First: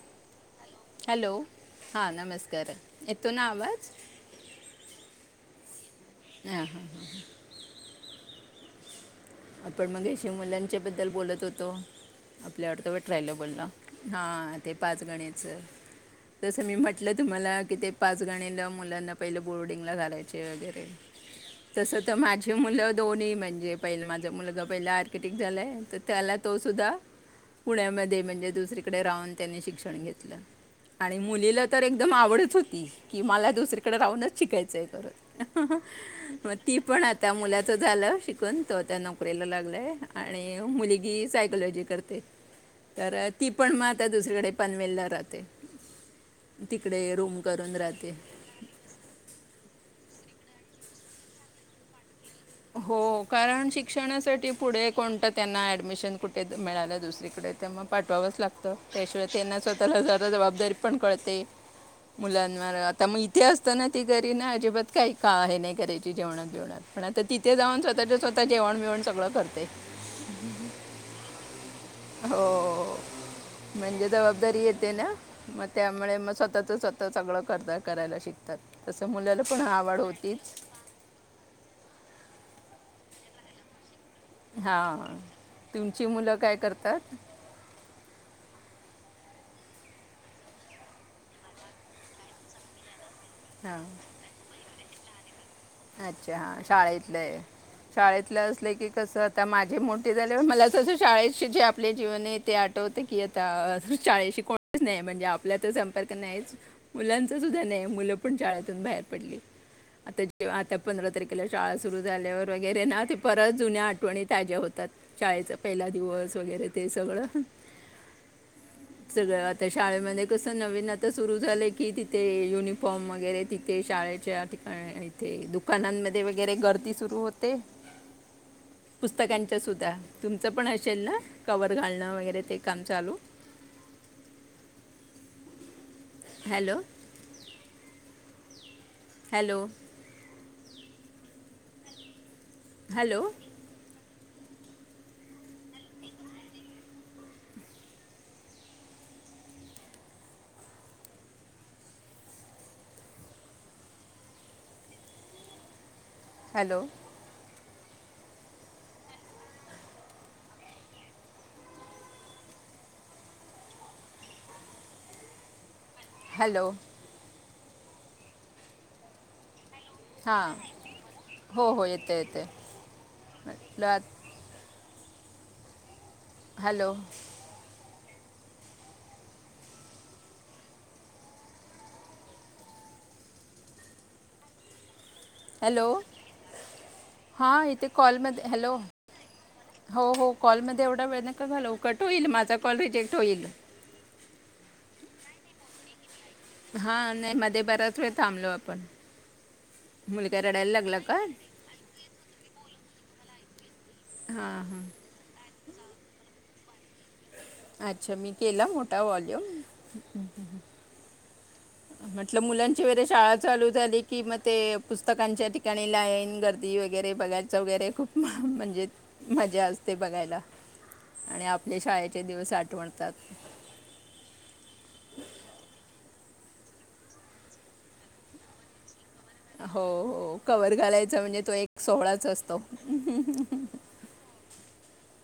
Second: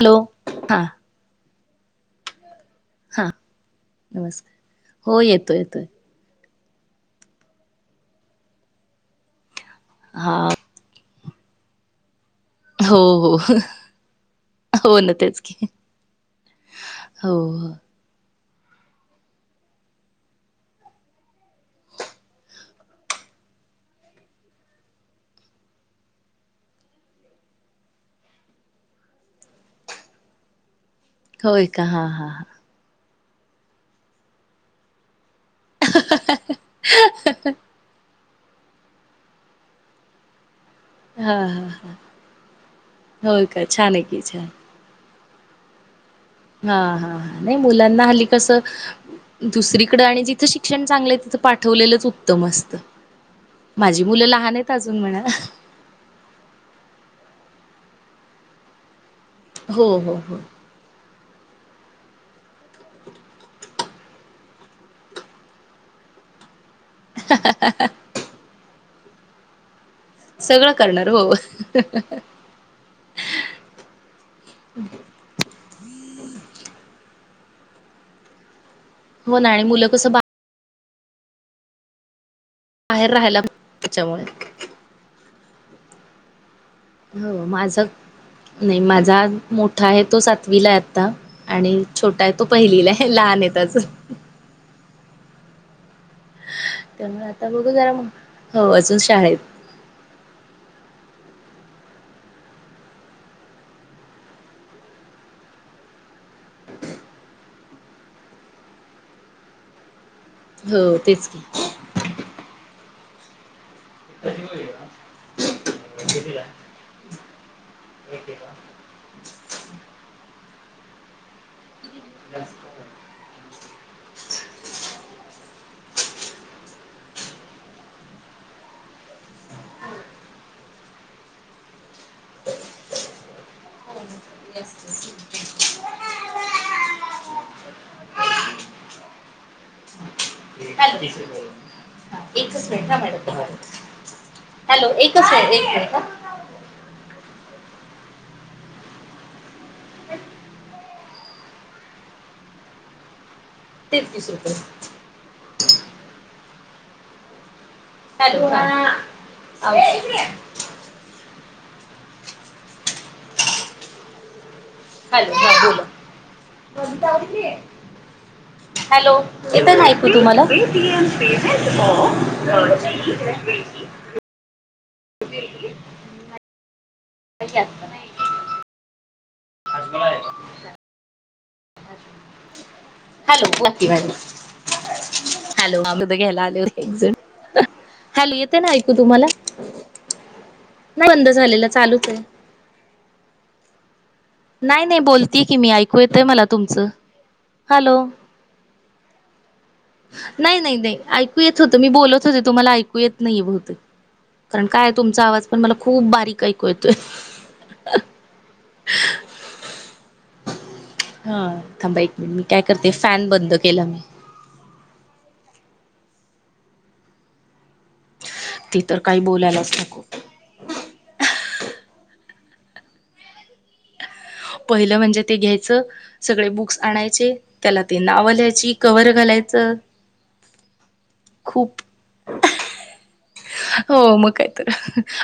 Hello. हा hello, हा नमस्कार. हा, येतो ना आवाज नमस्कार. हो येतो येतोय. हा हा हा हा आपण मग शिव हा मुलांच्या बद्दल बोलत होतो आपलं हो अर्धवट राहिलं हो बोलण हा ते हो ना तेच पाचगणीचं की जसं मी म्हटलं हो तुम्हाला हो कि ते पाचगणी णीला मुलांना पहिला बोर्डिंगला घालायचे वगैरे तसं तर माझी मुलं दोनीही म्हणजे पहिलं मा झा मुलगा पहिला आर्किटेक्ट झालाय तर त्याला तो सुद्धा पुण्यामध्ये म्हणजे दुसरीकडे राहून त्यांनी शिक्षण घेतलं आणि मुलीला होय तर का हा एकदम हा आवडचं होती की, मला दुसरीकडे राहूनचं शिकायचंय परत मग हा ती पण आता मुलाच झालं शिकून तो आता नो करीला लागलाय आणि णि मुलगी हा सायकॉलॉजी हा करते, तर होय ती का पण मग छान आहे आता की छान दुसरीकडे पनवेलला राह ते. हा हा हा नाही मुलांना हल्ली कसं दुसरीकडं आणि जि थं शिक्षण चांगलं तिथं पावलेलंच उत्त हो कारण शिक्षणासाठी लहान आहेत पुढे अजून म्हणा कोणतं त्यांना ऍडमिशन कुठे तर मिळालं दुसरीकडे त्यामुळे पाठवावंच लागतं त्याशिवाय त्यांना हो स्वतःला हो जरा हो जबाबदारी पण कळते. मुलांवर आत्ता मग इथे असताना ती घरी ना अजिबात काही का हे नाही करायची जेवणात बिवनात तर तिथे जाऊन स्वतःच स्वतः जेवण बिवण सगळं करते सगळं करणार हो हो म्हणजे जबाबदारी येते ना मग त्यामुळे म स्वतःच स्वतः सगळं करतात करायला शिकतात तसं हो मुलाला ना पण आणि मुलं आवाड कसं होतीचं बाहेर राहिला ना त्याच्यामुळे हा तुमची मुलं काय करत हो माझं नाही माझा मोठा आहे तो सातवीला आहे आत्ता आणि छोटा आहे तो पहिलीला आहे हि लहान आहेत हां अजून अच्छा हा शाळा इथली त्यामुळे आहे आता बघू जरा मग शाळेतले हो असले की अजून कसं आता शाळेत माझे मोठे झाल्यावर मला तसं शाळेशी जे आपले जीवन आहे ते आठवते की आत्ता शाळेशी कोणचं नाही म्हणजे आपल्या संपर्क नाहीचं, मुलांचा सुद्धा नाही मुलं पण शाळेतून बाहेर पडलीत. आत्ता आता हो पंधरा तेच की. तारखेला शाळा सुरु झाल्यावर वगैरे ना ते परत जुन्या आठ आठवणी ताज्या होतात शाळेचा पहिला दिवस वगैरे ते सगळं सगळं तर शाळेमध्ये कसं नवीन आता सुरु झालंय की तिथे युनिफॉर्म वगैरे ति ते शाळेच्या ठिकाणी इथे दुकानांमध्ये वगैरे गर्दी सुरु होते [unintelligible] पुस्तकांच्या सुद्धा तुमचं पण असेल ना कवर घालणं वगैरे ते काम चालू [inaudible] [unintelligible] हॅलो हॅलो एकच मिनिट हा हॅलो मॅडम हॅलो एकच आहे एक मिनिट हा तेहतीस रुपये हॅलो हॅलो आवाज बोला हॅलो हॅलो येत ना ऐकू तुम्हाला हां हो हो येते येते म्हटलं आत- हॅलो हॅलो नक्की भाई हॅलो अग घ्यायला आले होतेज हां इथे हॅलो कॉलमध्ये येते ना ऐकू तुम्हाला हो हो कॉलमध्ये एवढा नाही वेळ बंद नका झालेला घालव कट चालूच आहे. होईल माझा कॉल रिजेक्ट होईल नाही नाही बोलतय की मी ऐकूया हा नाही मध्ये बरा्याच वेळ थांबलो आपण मुलगा नाही रडायला नाही नाही लागला का ऐकू येत होत मी बोलत होते तुम्हाला ऐकू येत नाही बहते हां कारण हां काय तुमचा आवाज पण मला खूप बारीक ऐकू येतोय अच्छा मी केला मोठा वॉल्यूम हा थांबा एक मिनिट म्हटल मी काय मुलांची करते वैगेरे फॅन शाळा बंद चालू केला मी झाली कि म ते पुस्तकांच्या ठिकाणी लाईन गर्दी वगैरे बघायचं वगैरे खूप ते म्हणजे तर काही मजा बोलायलाच असते नको बघायला आणि आपल्या शाळ चे दिवस आठवणतात पहिलं म्हणजे ते घ्यायचं सगळे बुक्स आणायचे त्याला ते नाव लिहायची कव्हर हो हो कवर घालायचा म्हणजे तो एक खूप सोहळाच असतो. हो मग कायतर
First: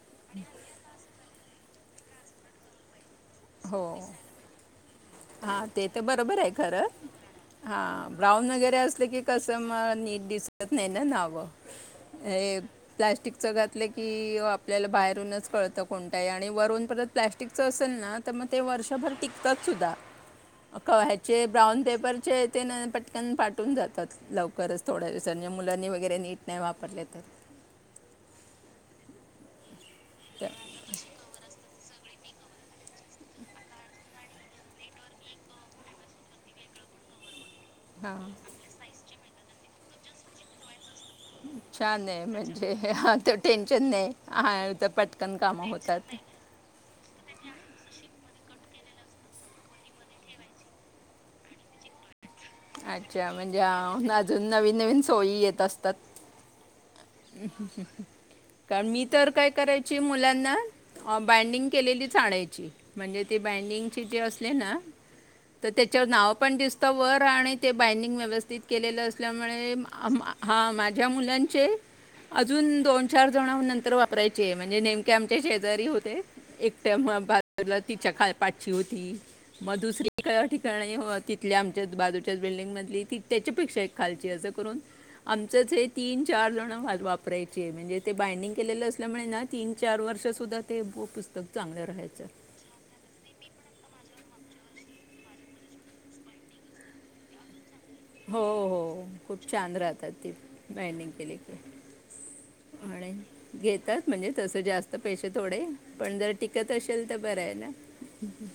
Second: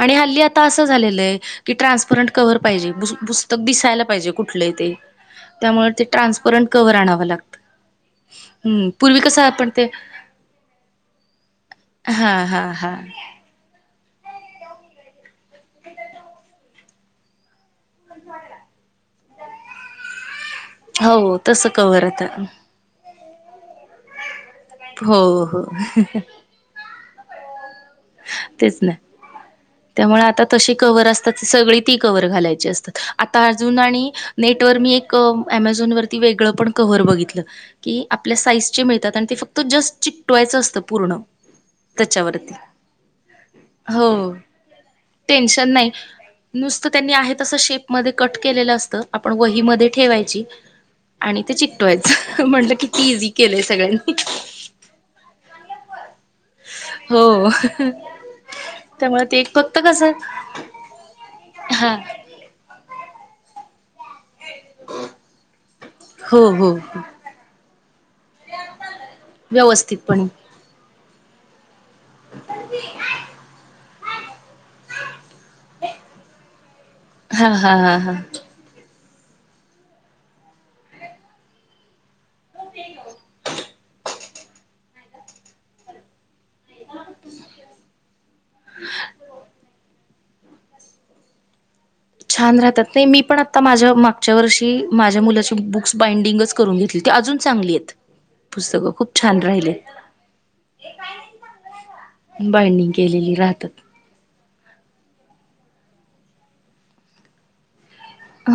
आणि हल्ली आता असं झालेलं आहे कि ट्रान्सपरंट कव्हर पाहिजे पुस्तक दिसायला पाहिजे कुठलंही ते हा ते त्यामुळे तर बरोबर आहे ट्रान्सपरंट खरं कव्हर आणावं लागतं हा ब्राउन वगैरे हम्म असले की पूर्वी कसं कस आपण म ते नीट दिसत नाही ना नाव हा हा हा. प्लॅस्टिक चं घातलं की आपल्याला बाहेरूनच कळतं कोणतं आहे आणि वरून परत प्लास्टिकचं अस मग ते वर्षभर टिकतात सुद्धा हो तसं ब्राउन कवर आता पेपरचे पाठून जातात लव करच थोड्या हो दिवसांत म्हणजे हो मुलांनी वगैरे नीट नाही वापरले तर. तेच नाही त्यामुळे आता तर तशी कवर असतात सगळी ती कवर घालायची असतात आता अजून आणि नेटवर व मी एक अमेझॉन वर वेगळ पण कवर कवर बघितलं हां आपल्या साईज ची मिळतात आणि फक्त जस्ट चितकवायची असतं. पूर्ण त्याच्यावरती हा टेन्शन हो नाही हा तर पटकन कामं टेन्शन नाही होतात. नुसतं त्यांनी आहे तसं शेपमध्ये कट केलेलं असत आपण वहीमध्ये ठेवायची आणि ते चिकटवायचं म्हटलं किती इझी अच्छा म्हणजे केलंय सगळ्यांनी अ अजून नवीन नवीन सोयी येत असतात. हो. कारण मी त्यामुळे तर ते एक काय फक्त करायची कसं मुलांना बाइंडिंग हा केलेली आणायची म्हणजे ती बायंडिंग बाईडिंग असते ना तर त्याच्यावर नाव हो पण हो दिसत वर आणि ते बाइंडिंग व्यवस्थित केलेलं असल्यामुळे व्यवस्थितपणे हा माझ्या मुलाचे अजून दोन चार जण नंतर वापरायची आहे म्हणजे नेमके आमच्या शेजारी होते तेव्हा हा हा बाजूला हा तिच्या हा काय पाठची होती. मग दुसरी ठिकाणी तिथल्या आमच्या बाजूच्या बिल्डिंग मधली ती त्याच्यापेक्षा एक खालची अस करून आमच तीन चार वापरायची म्हणजे ते बायंडिंग केलेलं असल्यामुळे तीन चार वर्ष सुद्धा ते पुस्तक चांगलं राहायचं छान राहतात नाही मी पण आता माझ्या माग मागच्या वर्षी माझ्या मुलाची बुक्स बाइंडिंगच करून घेतली ती अजून चांगली आहेत. हो हो खूप छान राहतात ती बाईडिंग केली की बॅण्डिंग केलेली राहतात. तस जास्त पैसे थोडे पण जर टिकत असेल तर बरं आहे ना.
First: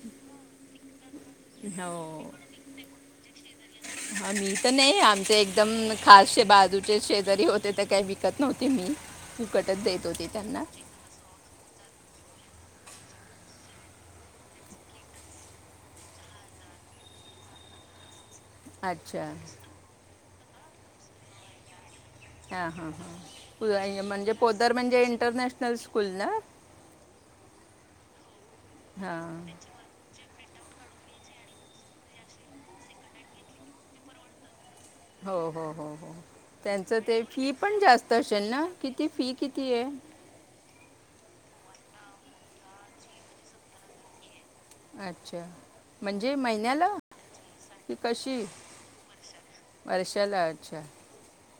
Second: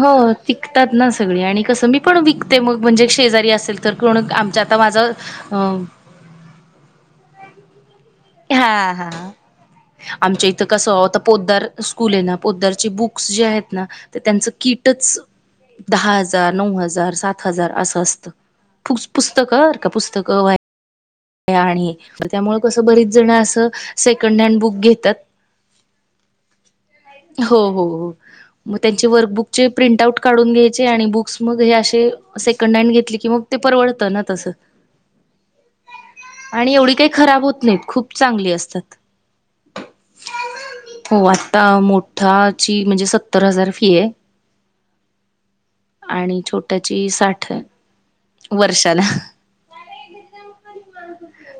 हो टीकतात ना. सग आणि कसं मी पण हो विकते मग म्हणजे शेजारी असेल तर को हा मी आमच्या तर आता नाही माझं आमचे अ एकदम बाजूचे शेजरी होते तर काही विकत नव्हती हा मी हा फुकटच देत होती आमच्या त्यांना इथं कस आता पोददार स्कूल आहे ना पदरचे बुक्स जे आहेत ना तर त्यांचं कीटच दहा हजार नऊ हजार सात हजार असं असतं. अच्छा पुस्तकंर का पुस्तक आणि हा कसं हा बरीच जण असं हा म्हणजे सेकंड हँड पोदर बुक म्हणजे घेतात. इंटरनॅशनल स्कूल ना. [unintelligible] हो हो हो मग त्यांचे हां वर्कबुक चे प्रिंटउट काढून घ्याय आणि बुक्स मग हे असे सेकंड हड घेतले की मग ते परवडतं ना तस हो हो हो हो त्यांचं काही ते खराब फी होत पण नाहीत जास्त खूप असेल चांगली ना असतात. किती फी किती आहे. [unintelligible] ता मोठाची म्हणजे सत्तर हजार फी आहे. अच्छा म्हणजे आणि महिन्याला छोट्याची साठ की कशी वर्षाला. वर्षाला अच्छा.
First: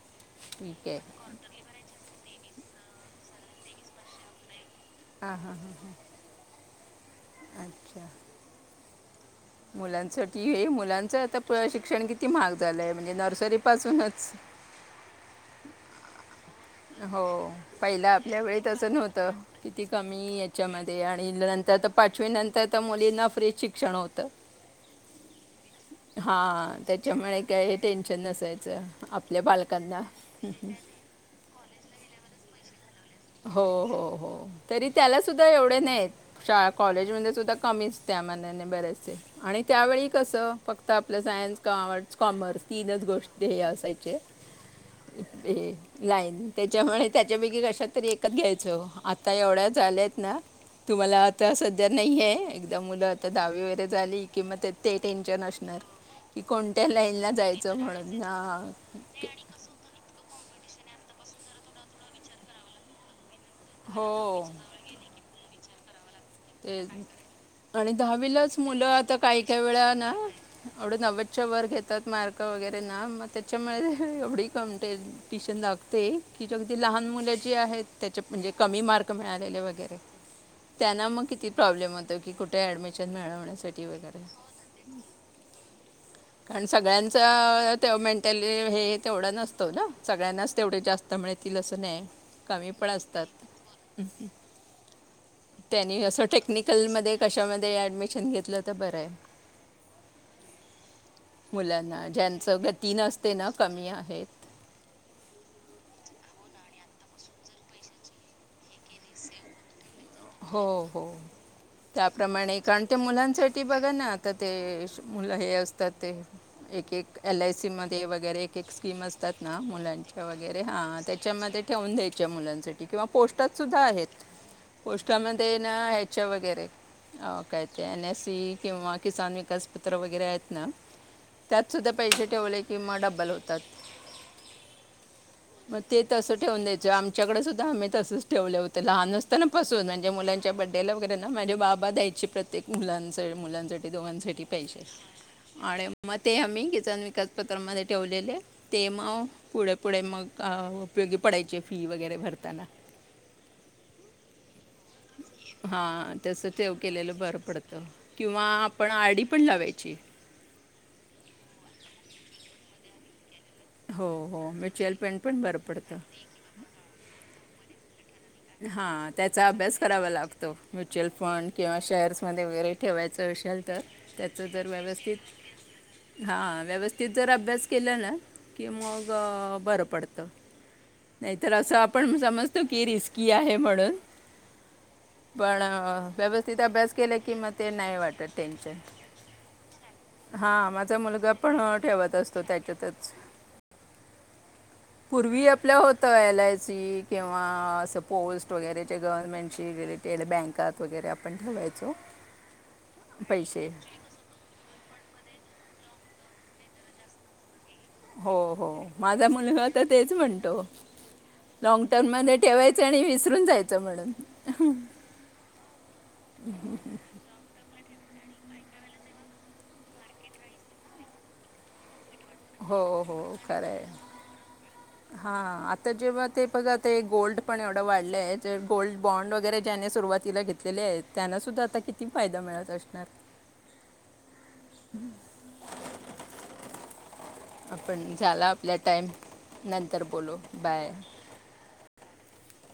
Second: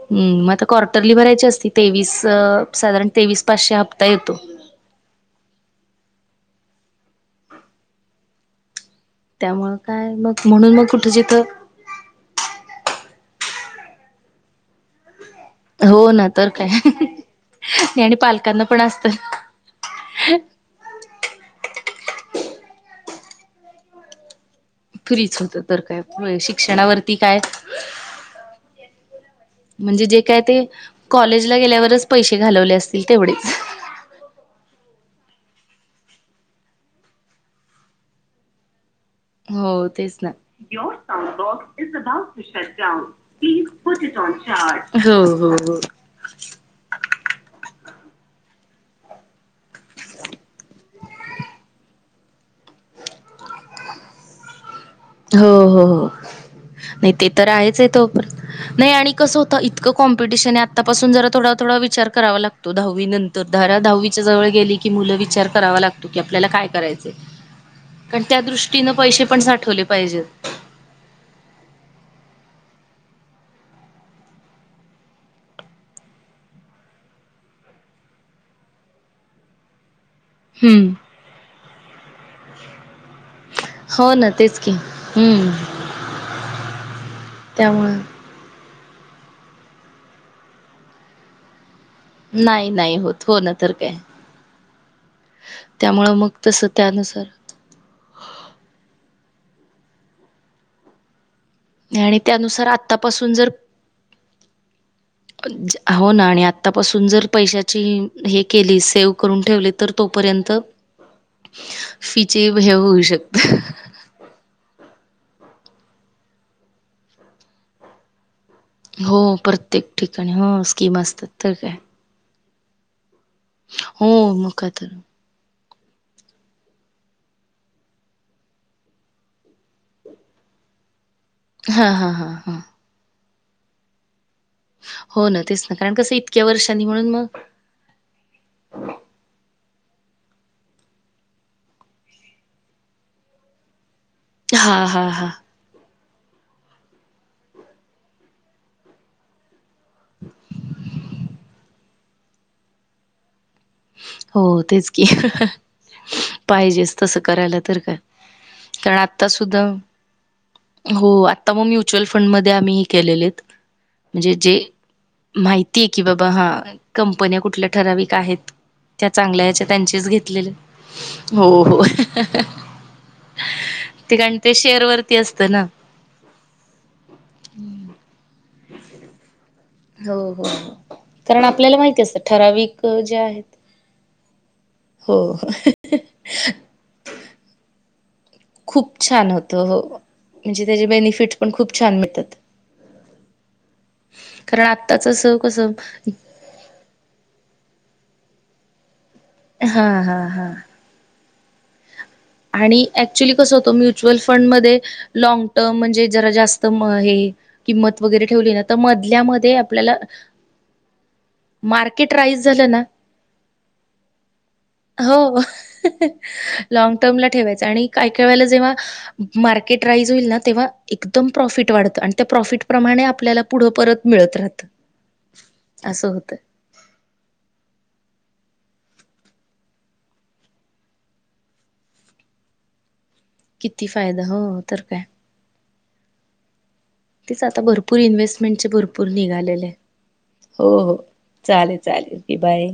हम् मग आता ठीक आहे क्वर््टरली भरायची असती तेवीस साधारण तेवीस पाचशे हप्ता येतो हा अच्छा त्यामुळं काय मग मुलांसाठी हे म्हणून मग कुठं मुलांच जिथं आता शिक्षण किती महाग झालंय म्हणजे नर्सरी पजूनच हो ना तर काय हो नाही पहिला आणि आपल्या वेळी पालकांना पण तं असतं नव्हतं किती कमी याच्यामध्ये आणि नंतर पाचवी नंतर मुलींना फ्री शिक्षण होत फ्रीच होतं तर काय हा शिक्षणावरती काय त्याच्यामुळे का टेनशन नसायचं आपल्या बालका म्हणजे जे काय ते कॉलेजला गेल्यावरच पैसे घालवले असात हो हो हो तरी त्यालाच सुद्धा एवढे नाहीत शा कॉलेजमध्येध्ये सुद्धा कमीच त्या मना बरेच आणि हो त्यावेळी तेच ना कसं फक्त आपलं सायन्स कमर्टस कॉमर्स तीनच गोष्टी हे असायच हो हो हो त्याच्यामुळे त्याच्या कश घ्यायच आता एवढ्या झाल्यात ना तुम्हाला आता सध्या नाहीये एकदा मुलं आता दहावी वगरे झाली किंत ते टेन्शन हो असणार हो हो कि कोणत्या नाही लाईन ते ला तर जायचं आहेच म्हणून ना इतंॉ्पिटिशन आहे आतापासून जरा थोडा थडा विचार करावा लागतो दहावी नंतर तर धरा दहावीच्या हो जवळ गेली की मुलं विचार करावा लागत की आपल्याला काय ते करायच आणि कारण त्या दृष्टीन पैसे पण साठवले पाहिजेत. एवढे नव्वदच्या वर घेतात मार्क वगैरे ना मग त्याच्यामुळे एवढी क टशन लागते की जगदी लहान मुलाची आहे त्या म्हणजे क मार्क मिळाले वगैरे हम्म. त्यांना मग किती प्रॉब्लेम होत की कुठे ऍडमिशन मिवण्यासाठी हो वगैरे ना तेच की हम्म कारण सगळ्यांच त्यामुळं मेंटली तेवढ नतो ना सगळ्यांनाच तेव जास्त नाही नाही कमी पण नाही होत असतात हो ना तर काय त्यांनी त्यामुळं असं मग तसं टेक्निकल मध्ये त्यानुसार कशामध्ये ऍडमिशन घेतलं तर बरं आहे मुलांना आणि ज्यांचं त्यानुसार गती नसते आतापासून जर ना कमी आहेत हो ना आणि आ आतापासून जर पैशाची हे केली सेव्ह करून ठेवली तर तोपर्यंत हो हो फीची त्याप्रमाणे हे कारण ते होऊ शकते. मुलांसाठी बघा ना आता ते मुलं हे असतात ते एक एक एल आय सी मध्ये वगैरे एक म हो असतात ना प्रत्येक मुलांच्या ठिकाणी वगैरे हो स्कीम हा असतात तर त्याच्यामध्ये काय ठेवून द्यायच्या मुलांसाठी किंवा पोस् हो मका तर मध्ये ना ह्याच्या वगैरे अ काय ते एन एस सी किंवा किसान विकास पत्र वगैरे आहेत ना त्यात सुद्धा हां, हां, पैसे हां, हां. ठेवले किं मं डब्बा लुटतात [unintelligible] तेच ना मग कारण ते कसं तसं इतक्या ठेवून वर्षांनी द्यायचय म्हणून मग आमच्याकडे सुद्धा आम्ही तसच ठेवले होतें लहान असताना पासून च्या मुलांच्या बड्डेला वगैरे ना माझे बाबा द्यायची प्रत्येक मुलां मुलांसाठी ते दोघांसाठी पहिजे हां, हां, हां. आणि मग ते आम्ही किचन विकास पत्रामध्ये ठेवलेले ते मग पुढे पुढे मग [unintelligible] अ उपयोगी पडायचे फी वगैरे भरताना. हो! तेच की हं हं हां तसं ठेव पाहिजेच तस केलेलं बरं करायला तर पडतं का किंवा आपण कारण आर आता सुद्धा [unintelligible] हो आता मग म्युच्युअल फंड मध्ये आम्ही केलेलेत हो म्हणजे हो जे म्युच्युअल फंड पण बरं माहिती पडतं की बाबा हा कंपन्या कुठल्या ठराविक आहेत! त्या हा चांगल्या त्याचा ह्याच्या अभ्यास त्यांचेच करावा घेतलेले लागतो, म्युच्युअल हो, फंड किंवा हो शेअर्स मध्ये वगैरे ठेवायचा विषय ते कारण त्याच ते जर शेअरवरती असतं ना. व्यवस्थित हा व्यवस्थित जर अभ्यास केला ना, की मग बर हो हो, कारण आपल्याला माहित असतय ठराविक कि आहेत आहे म्हणून हो पण व्यवस्थित अभ्यास केला कि, मग ते नाही वाटत. खूप छान होत हो हो. हा म्हणजे त्याचे माझा मुलगा बेनिफिट्स पण खूप छान ठेवत मिळतात असतो त्याच्यातच. कारण आत्ताच असं पूर्वी कसं आपल्या होत एल आय सी किंवा असं पोस्ट वगैरे. गव्हर्नमेंटची हा हा रिलेटेड हा बँकात वगैरे आपण ठेवायचो. आणि ऍक्च्युअली कस होत, पैसे म्युच्युअल फंड मध्ये लॉन्ग टर्म म्हणजे जरा जास्त म हे किंमत वगैरे हो ठेवली ना, हो तर मधल्या माझा मध्ये मुलगा तर आपल्याला तेच म्हणतो लॉंग टर्म मार्केट मध्ये राईज झालं ठेवायच, ना आणि विसरून जायचं म्हणून हो, लॉन्ग टर्म ला ठेवायचं आणि काय काय जेव्हा मार्केट राईज होईल ना, तेव्हा एकदम प्रॉफिट वाढत आणि त्या प्रॉफिट हो प्रमाणे आपल्याला पुढं परत मिळत राहतं. हा, आता असं जेव्हा होतं. ते बघा ते गोल्ड पण एवढं वाढले आहेत. गोल्ड बॉन्ड वगैरे ज्याने सुरुवातीला घेतलेले आहेत, त्यांना सुद्धा आता किती फायदा मिळत असणार. किती फायदा हो तर काय? तीच आता भरपूर आपण झाला इन्व्हेस्टमेंट चे आपला टाईम भरपूर निघालेले. नंतर बोलू हो बाय हो चालेल, चालेल की बाय!